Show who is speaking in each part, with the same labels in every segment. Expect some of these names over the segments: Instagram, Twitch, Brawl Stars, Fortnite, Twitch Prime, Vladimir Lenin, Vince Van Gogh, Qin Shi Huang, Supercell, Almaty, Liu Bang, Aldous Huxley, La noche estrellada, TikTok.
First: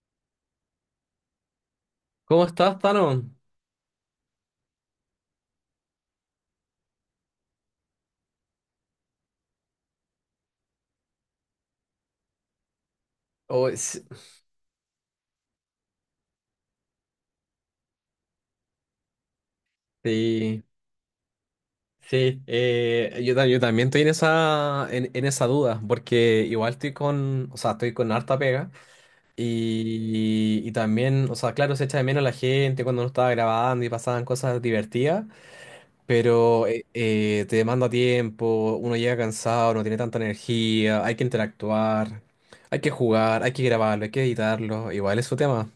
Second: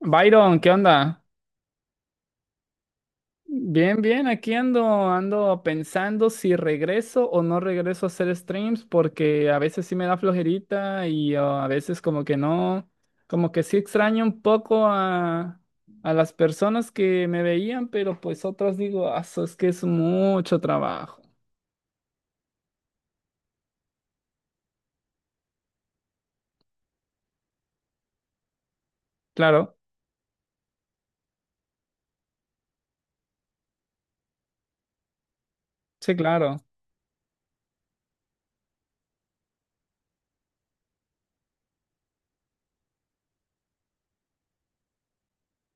Speaker 1: Byron, ¿qué onda?
Speaker 2: ¿Cómo estás, Tano?
Speaker 1: Bien, bien, aquí ando, ando pensando si regreso o no regreso a hacer streams porque a veces sí me da flojerita y a veces como que no, como que
Speaker 2: Oh,
Speaker 1: sí extraño un poco a las personas que me veían, pero pues otras digo: "Ah, eso es que es mucho
Speaker 2: sí,
Speaker 1: trabajo".
Speaker 2: sí. Yo también estoy en esa duda, porque igual o sea, estoy con harta pega
Speaker 1: Claro,
Speaker 2: y también, o sea, claro, se echa de menos la gente cuando no estaba grabando y pasaban cosas divertidas,
Speaker 1: sí, claro.
Speaker 2: pero te demanda tiempo, uno llega cansado, no tiene tanta energía, hay que interactuar, hay que jugar, hay que grabarlo, hay que editarlo, igual es su tema.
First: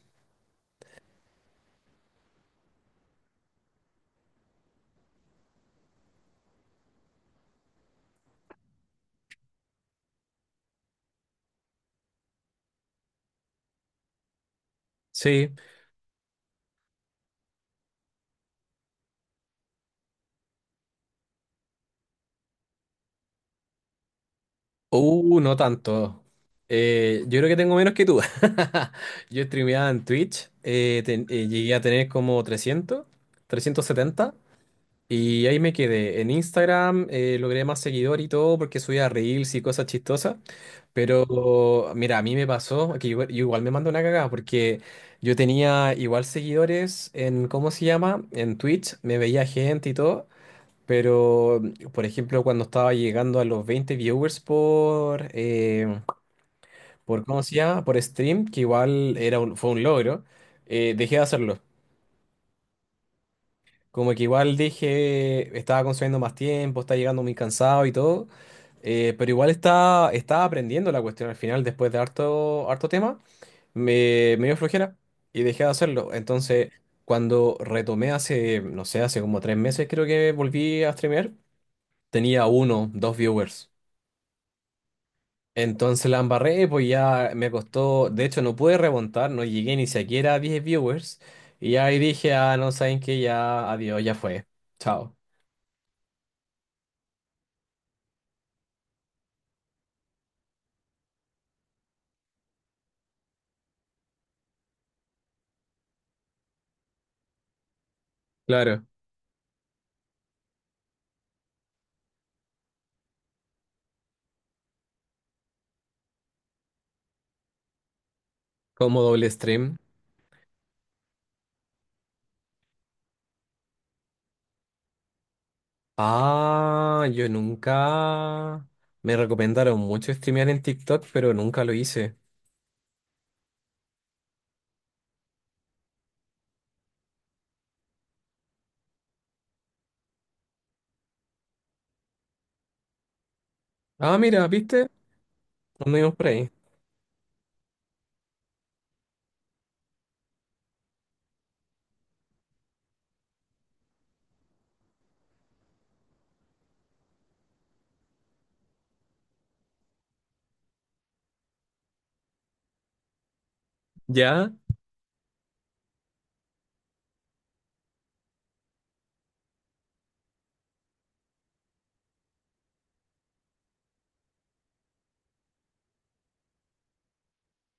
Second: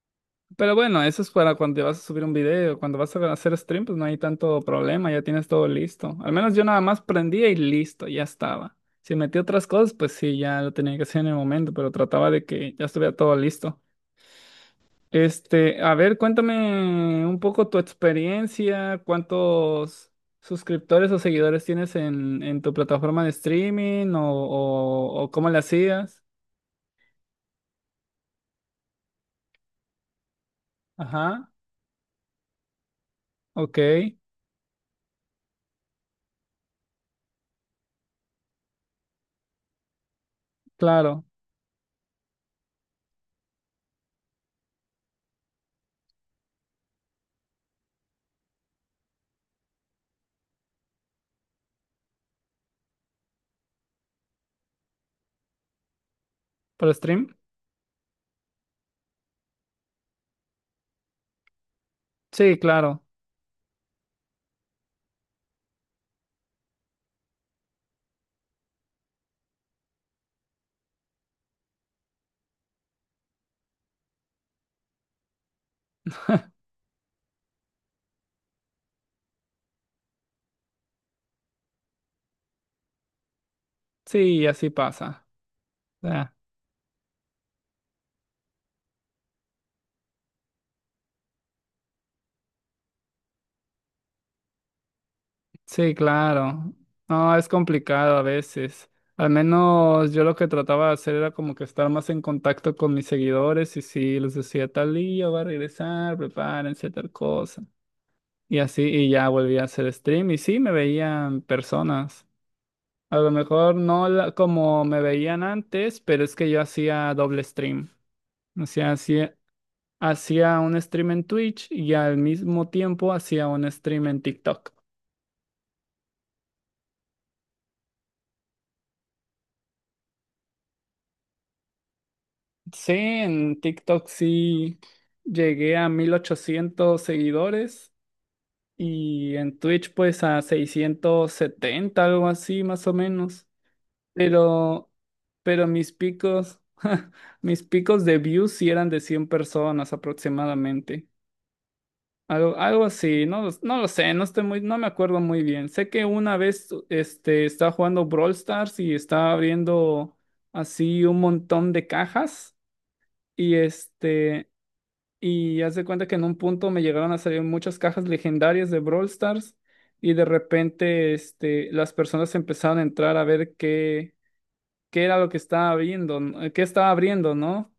Speaker 1: Pero bueno, eso es para cuando vas a subir un video, cuando vas a hacer stream, pues no hay tanto problema, ya tienes todo listo. Al menos yo nada más prendía y listo, ya estaba. Si metí otras cosas, pues sí, ya lo tenía que hacer en el momento, pero trataba de que ya estuviera todo listo.
Speaker 2: Sí.
Speaker 1: Este, a ver, cuéntame un poco tu experiencia, cuántos suscriptores o seguidores tienes en tu plataforma de streaming o cómo
Speaker 2: No
Speaker 1: le
Speaker 2: tanto.
Speaker 1: hacías.
Speaker 2: Yo creo que tengo menos que tú. Yo streameaba en Twitch,
Speaker 1: Ajá,
Speaker 2: llegué a tener como
Speaker 1: ok,
Speaker 2: 370 y ahí me quedé. En Instagram logré más seguidor y todo porque subía reels y cosas chistosas,
Speaker 1: claro.
Speaker 2: pero mira, a mí me pasó que yo igual me mandé una cagada porque yo tenía igual seguidores en, ¿cómo se llama? En Twitch, me veía gente y todo. Pero, por ejemplo, cuando estaba llegando a los 20 viewers por, eh,
Speaker 1: ¿Por
Speaker 2: por
Speaker 1: stream?
Speaker 2: ¿cómo se llama? Por stream, que igual era fue un logro, dejé de hacerlo.
Speaker 1: Sí, claro.
Speaker 2: Como que igual dije, estaba consumiendo más tiempo, estaba llegando muy cansado y todo, pero igual estaba aprendiendo la cuestión al final, después de harto, harto tema, me dio flojera y dejé de hacerlo. Entonces, cuando retomé hace, no sé, hace como 3 meses creo que volví a streamear, tenía uno, dos viewers.
Speaker 1: Sí, así pasa.
Speaker 2: Entonces la
Speaker 1: Ah,
Speaker 2: embarré, pues ya me costó, de hecho no pude remontar, no llegué ni siquiera a 10 viewers y ahí dije, ah, no saben que ya, adiós, ya fue, chao.
Speaker 1: sí, claro. No, es complicado a veces. Al menos yo lo que trataba de hacer era como que estar más en contacto con mis seguidores y si les decía tal día va a regresar, prepárense tal cosa. Y así,
Speaker 2: Claro,
Speaker 1: y ya volví a hacer stream y sí, me veían personas. A lo mejor no como me veían antes, pero es que yo hacía doble stream. O sea,
Speaker 2: como doble
Speaker 1: hacía,
Speaker 2: stream.
Speaker 1: hacía un stream en Twitch y al mismo tiempo hacía un stream en TikTok.
Speaker 2: Ah, yo nunca. Me recomendaron mucho streamear en TikTok, pero nunca lo hice.
Speaker 1: Sí, en TikTok sí llegué a 1800 seguidores y en Twitch pues a 670, algo así, más o menos.
Speaker 2: Ah, mira, ¿viste?
Speaker 1: Pero, pero mis
Speaker 2: Anduvimos por ahí.
Speaker 1: picos, mis picos de views sí eran de 100 personas aproximadamente. Algo, algo así, no, no lo sé, no estoy muy, no me acuerdo muy bien. Sé que una vez este, estaba jugando Brawl Stars y estaba abriendo así un montón de cajas. Y este,
Speaker 2: Ya.
Speaker 1: y haz de cuenta que en un punto me llegaron a salir muchas cajas legendarias de Brawl Stars y de repente este, las personas empezaron a entrar a ver qué era lo que estaba abriendo, ¿no? Qué estaba abriendo, ¿no?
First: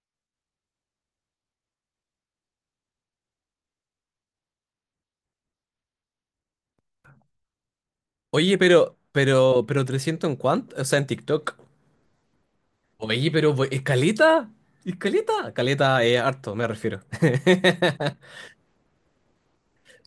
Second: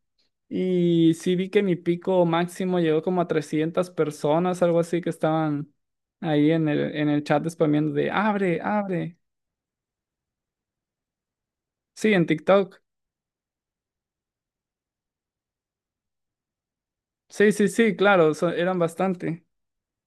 Speaker 1: Y sí vi que mi pico máximo llegó como a 300 personas, algo así, que estaban ahí en el chat spameando de
Speaker 2: Oye,
Speaker 1: abre,
Speaker 2: pero,
Speaker 1: abre.
Speaker 2: pero, pero 300 en cuánto, o sea, en TikTok.
Speaker 1: Sí, en TikTok.
Speaker 2: Oye, pero, ¿escaleta? ¿Escaleta? Caleta, es caleta, harto, me refiero.
Speaker 1: Sí, sí, sí, claro, eran bastante.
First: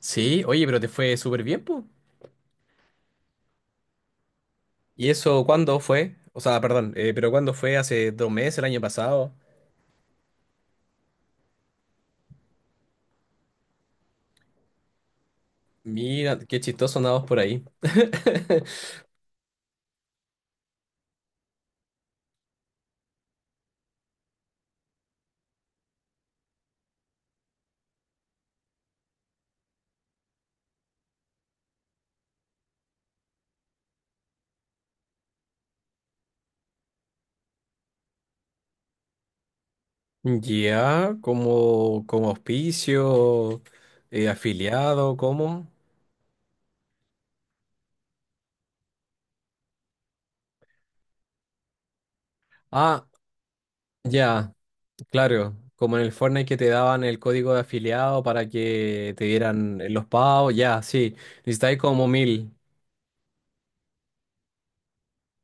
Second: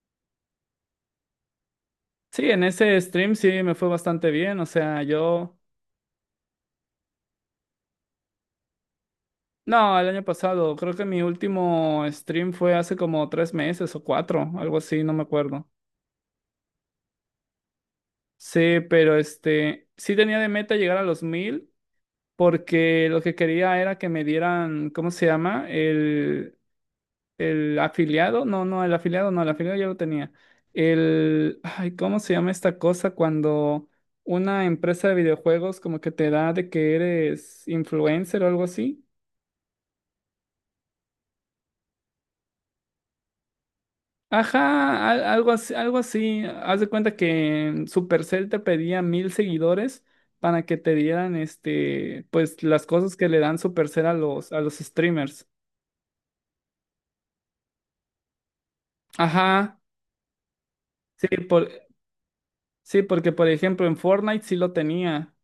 Speaker 2: Sí, oye, pero te fue súper bien, pues.
Speaker 1: Sí, en ese stream sí me fue bastante bien, o sea,
Speaker 2: ¿Y eso
Speaker 1: yo…
Speaker 2: cuándo fue? O sea, perdón, pero ¿cuándo fue? ¿Hace 2 meses, el año pasado?
Speaker 1: No, el año pasado, creo que mi último stream fue hace como 3 meses o 4, algo así, no me acuerdo.
Speaker 2: Mira, qué chistoso andamos por ahí.
Speaker 1: Sí, pero este, sí tenía de meta llegar a los 1000, porque lo que quería era que me dieran, ¿cómo se llama? El afiliado, no, no, el afiliado, no, el afiliado ya lo tenía. El, ay, ¿cómo se llama esta cosa cuando una empresa de videojuegos como que te da de que eres influencer o algo así?
Speaker 2: Ya, como auspicio,
Speaker 1: Ajá,
Speaker 2: afiliado,
Speaker 1: algo
Speaker 2: ¿cómo?
Speaker 1: así, algo así. Haz de cuenta que Supercell te pedía 1000 seguidores para que te dieran este, pues las
Speaker 2: Ah,
Speaker 1: cosas que le dan Supercell
Speaker 2: ya,
Speaker 1: a los streamers.
Speaker 2: claro. Como en el Fortnite que te daban el código de afiliado para que te
Speaker 1: Ajá,
Speaker 2: dieran los pagos, ya, sí.
Speaker 1: sí, por,
Speaker 2: Necesitáis como 1.000,
Speaker 1: sí, porque por ejemplo en Fortnite sí lo tenía,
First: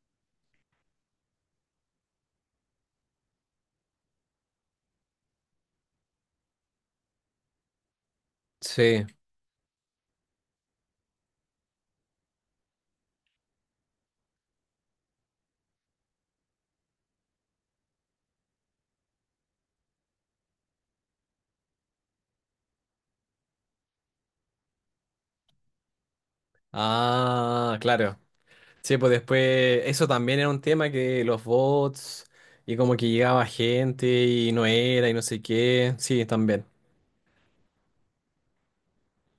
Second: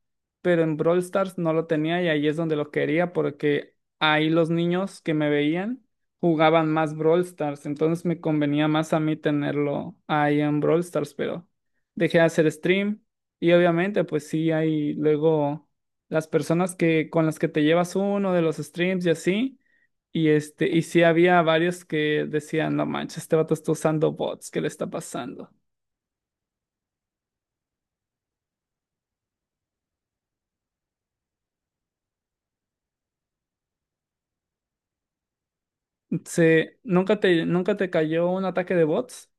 Speaker 1: pero en Brawl Stars no lo tenía y ahí es donde lo quería porque ahí los niños que me veían jugaban más Brawl Stars, entonces me convenía más a
Speaker 2: sí.
Speaker 1: mí tenerlo ahí en Brawl Stars, pero dejé de hacer stream y obviamente pues sí hay luego las personas que con las que te llevas uno de los streams y así. Y este, y sí había varios que decían: "No manches, este vato está usando bots, ¿qué le está pasando?".
Speaker 2: Ah, claro. Sí, pues después eso también era un tema que los bots y como que llegaba gente y no era y no sé qué. Sí, también.
Speaker 1: Sí, ¿nunca te, nunca te cayó un ataque de bots?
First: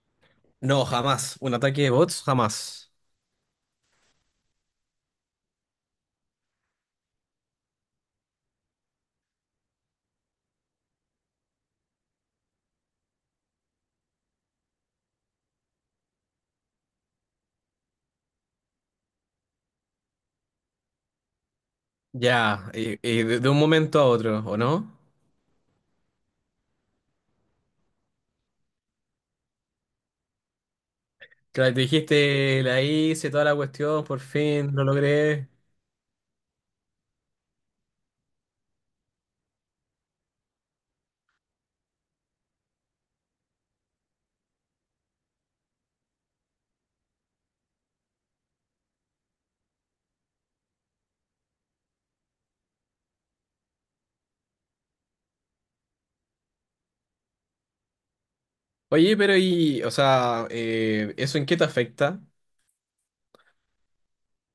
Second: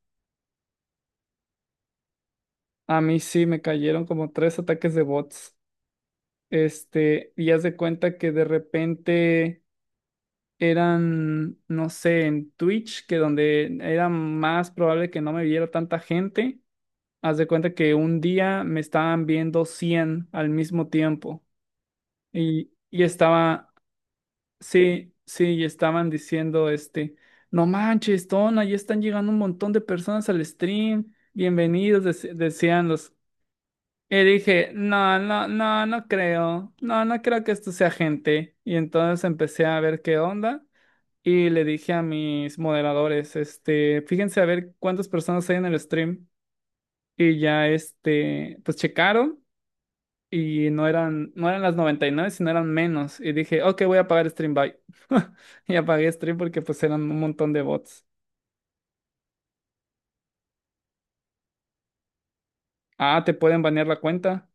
Speaker 2: No, jamás. Un ataque de bots, jamás.
Speaker 1: A mí sí me cayeron como 3 ataques de bots. Este, y haz de cuenta que de repente eran, no sé, en Twitch, que donde era más probable que no me viera tanta gente, haz de cuenta que un día me estaban viendo 100 al mismo tiempo
Speaker 2: Ya, y,
Speaker 1: y
Speaker 2: y de un
Speaker 1: estaba,
Speaker 2: momento a otro, ¿o no?
Speaker 1: sí, sí, y estaban diciendo este: "No manches, Tona, ya están llegando un montón de personas al stream,
Speaker 2: Claro, te
Speaker 1: bienvenidos",
Speaker 2: dijiste, la
Speaker 1: decían los.
Speaker 2: hice, toda la cuestión, por
Speaker 1: Y dije:
Speaker 2: fin, lo
Speaker 1: "No,
Speaker 2: logré.
Speaker 1: no, no, no creo, no, no creo que esto sea gente". Y entonces empecé a ver qué onda y le dije a mis moderadores, este, fíjense a ver cuántas personas hay en el stream. Y ya, este, pues checaron. Y no eran las 99 sino eran menos. Y dije: "Ok, voy a apagar Stream. Bye". Y apagué Stream porque pues eran un montón de bots.
Speaker 2: Oye, pero y, o sea, ¿eso en qué te afecta?
Speaker 1: Ah, ¿te pueden banear la cuenta?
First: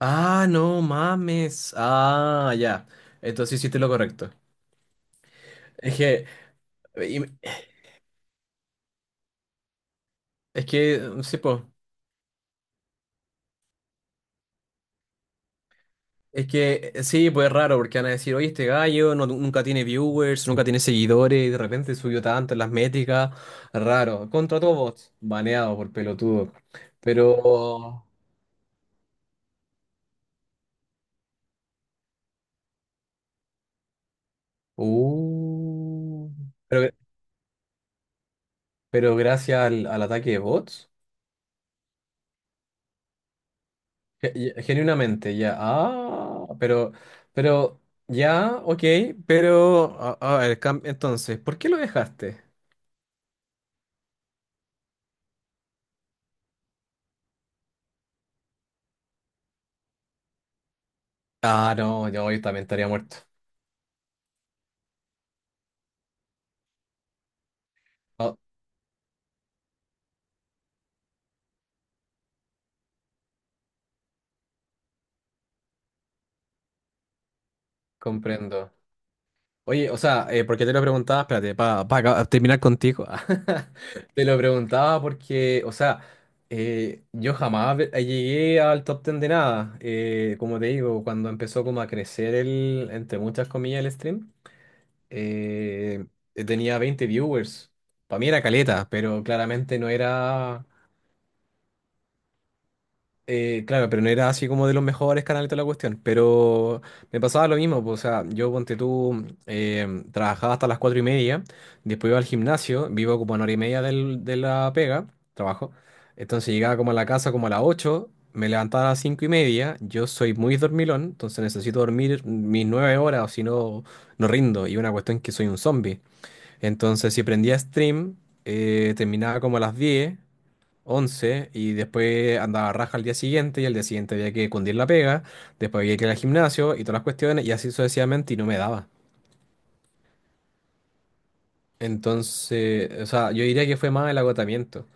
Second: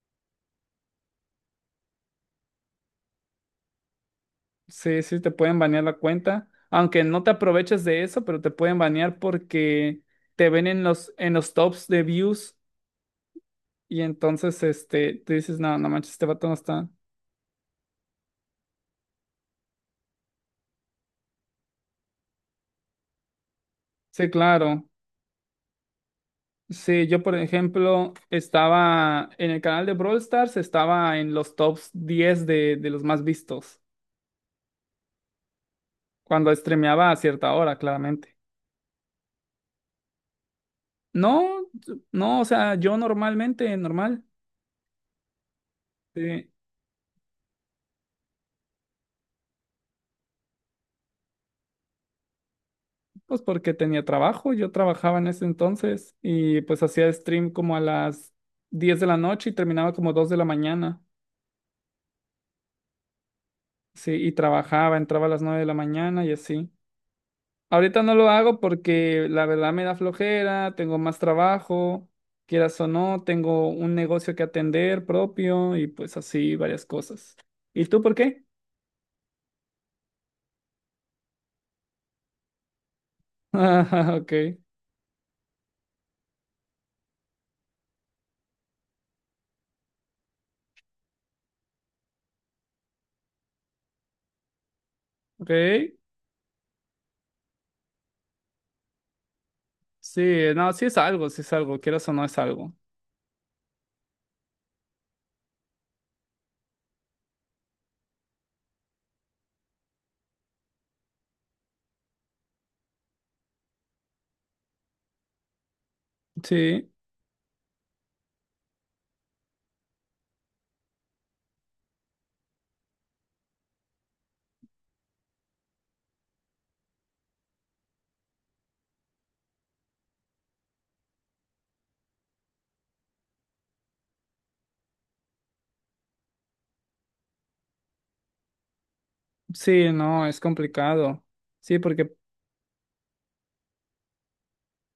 Speaker 2: Ah, no mames. Ah, ya. Entonces hiciste lo correcto.
Speaker 1: Sí, sí, te pueden banear la
Speaker 2: Es que,
Speaker 1: cuenta. Aunque no
Speaker 2: y-
Speaker 1: te aproveches de eso, pero te pueden banear porque te ven
Speaker 2: es que,
Speaker 1: en
Speaker 2: sí,
Speaker 1: los
Speaker 2: pues.
Speaker 1: tops de views. Y entonces, este, tú dices: "No, no manches, este vato
Speaker 2: Es
Speaker 1: no está".
Speaker 2: que sí, pues es raro, porque van a decir, oye, este gallo nunca tiene viewers, nunca tiene seguidores, y de repente subió tanto en las métricas.
Speaker 1: Sí,
Speaker 2: Raro. Contra todo
Speaker 1: claro.
Speaker 2: bots, baneado por pelotudo.
Speaker 1: Sí, yo por
Speaker 2: Pero.
Speaker 1: ejemplo estaba en el canal de Brawl Stars, estaba en los top 10 de los más vistos.
Speaker 2: Uh,
Speaker 1: Cuando
Speaker 2: pero,
Speaker 1: streameaba a cierta hora, claramente.
Speaker 2: pero gracias al, ataque de bots.
Speaker 1: No, no, o sea, yo normalmente, normal,
Speaker 2: Genuinamente, ya. Ah,
Speaker 1: sí,
Speaker 2: pero. Pero. Ya, ok, pero. A ver, entonces, ¿por qué lo dejaste?
Speaker 1: pues porque tenía trabajo, yo trabajaba en ese entonces y pues hacía stream como a las 10 de la noche y terminaba como 2 de la mañana,
Speaker 2: Ah, no, yo también estaría muerto.
Speaker 1: sí, y trabajaba, entraba a las 9 de la mañana y así. Ahorita no lo
Speaker 2: Ah,
Speaker 1: hago porque la verdad me da flojera, tengo más trabajo, quieras o no, tengo un negocio que atender propio y pues así varias cosas. ¿Y tú por qué?
Speaker 2: comprendo. Oye, o sea, porque te lo preguntaba, espérate, para terminar contigo.
Speaker 1: Ah,
Speaker 2: Te
Speaker 1: ok.
Speaker 2: lo preguntaba porque, o sea, yo jamás llegué al top ten de nada. Como te digo, cuando empezó como a crecer el, entre muchas comillas, el stream,
Speaker 1: Ok,
Speaker 2: eh, tenía 20 viewers. Para mí era caleta, pero claramente no
Speaker 1: sí,
Speaker 2: era.
Speaker 1: no, sí es algo, quieras o no es algo.
Speaker 2: Claro, pero no era así como de los mejores canales de la cuestión, pero me pasaba lo mismo, pues, o sea, yo ponte tú, trabajaba hasta las 4:30, después iba al gimnasio, vivo como a una hora y media de la pega, trabajo, entonces llegaba
Speaker 1: Sí,
Speaker 2: como a la casa como a las 8, me levantaba a las 5:30, yo soy muy dormilón, entonces necesito dormir mis 9 horas o si no, no rindo, y una cuestión que soy un zombie, entonces si prendía stream, terminaba como a las 10, 11 y después andaba raja al día siguiente y al día siguiente había que cundir la pega, después había que ir al gimnasio y todas las cuestiones y así sucesivamente y no me daba.
Speaker 1: sí, no, es complicado. Sí, porque
Speaker 2: Entonces, o sea, yo diría que fue más el agotamiento.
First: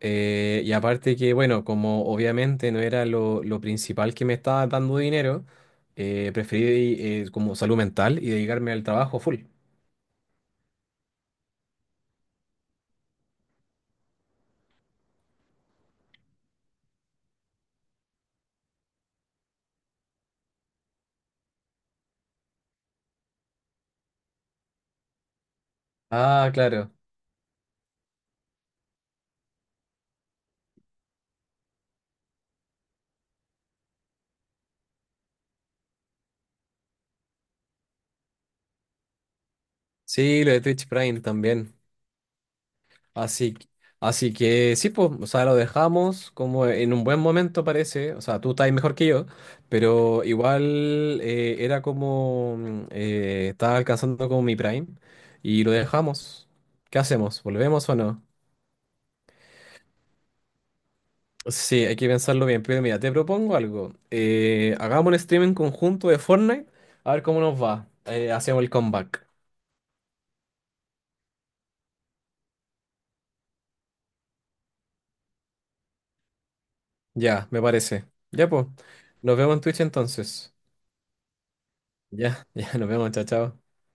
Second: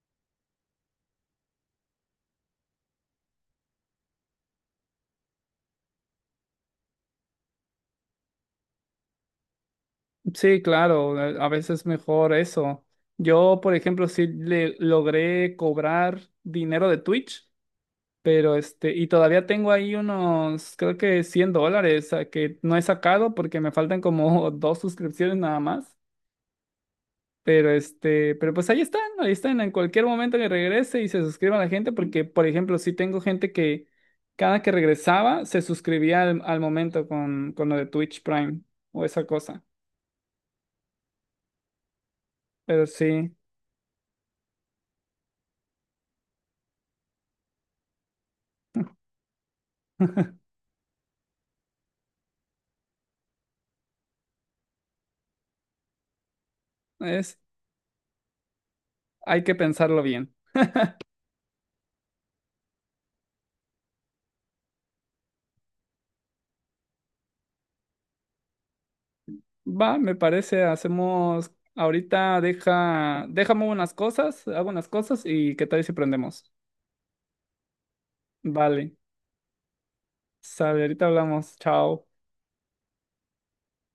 Speaker 2: Y aparte que, bueno, como obviamente no era lo principal que me estaba dando dinero, preferí como salud mental y dedicarme al trabajo full.
Speaker 1: sí, claro, a veces es mejor eso. Yo, por ejemplo, sí le logré cobrar dinero de Twitch, pero este, y todavía tengo ahí unos, creo que $100 a que no he sacado porque me faltan como 2 suscripciones nada más.
Speaker 2: Ah, claro.
Speaker 1: Pero este, pero pues ahí están, en cualquier momento que regrese y se suscriba la gente, porque por ejemplo, sí tengo gente que cada que regresaba se suscribía al momento con lo de Twitch Prime o esa cosa.
Speaker 2: Sí, lo de Twitch Prime también.
Speaker 1: Pero sí,
Speaker 2: Así, que- Así que sí, pues, o sea, lo dejamos como en un buen momento parece, o sea, tú estás mejor que yo, pero igual era como, estaba alcanzando como mi prime y lo dejamos. ¿Qué
Speaker 1: es,
Speaker 2: hacemos? ¿Volvemos o no?
Speaker 1: hay que pensarlo bien.
Speaker 2: Sí, hay que pensarlo bien, pero mira, te propongo algo. Hagamos un streaming conjunto de Fortnite, a ver cómo nos va. Hacemos el comeback.
Speaker 1: Va, me parece, hacemos, ahorita deja, déjame unas cosas, hago unas cosas y qué tal si prendemos.
Speaker 2: Ya, me parece. Ya, pues,
Speaker 1: Vale,
Speaker 2: nos vemos en Twitch entonces.
Speaker 1: sale, ahorita hablamos, chao.
Speaker 2: Ya, ya, nos vemos, chao, chao.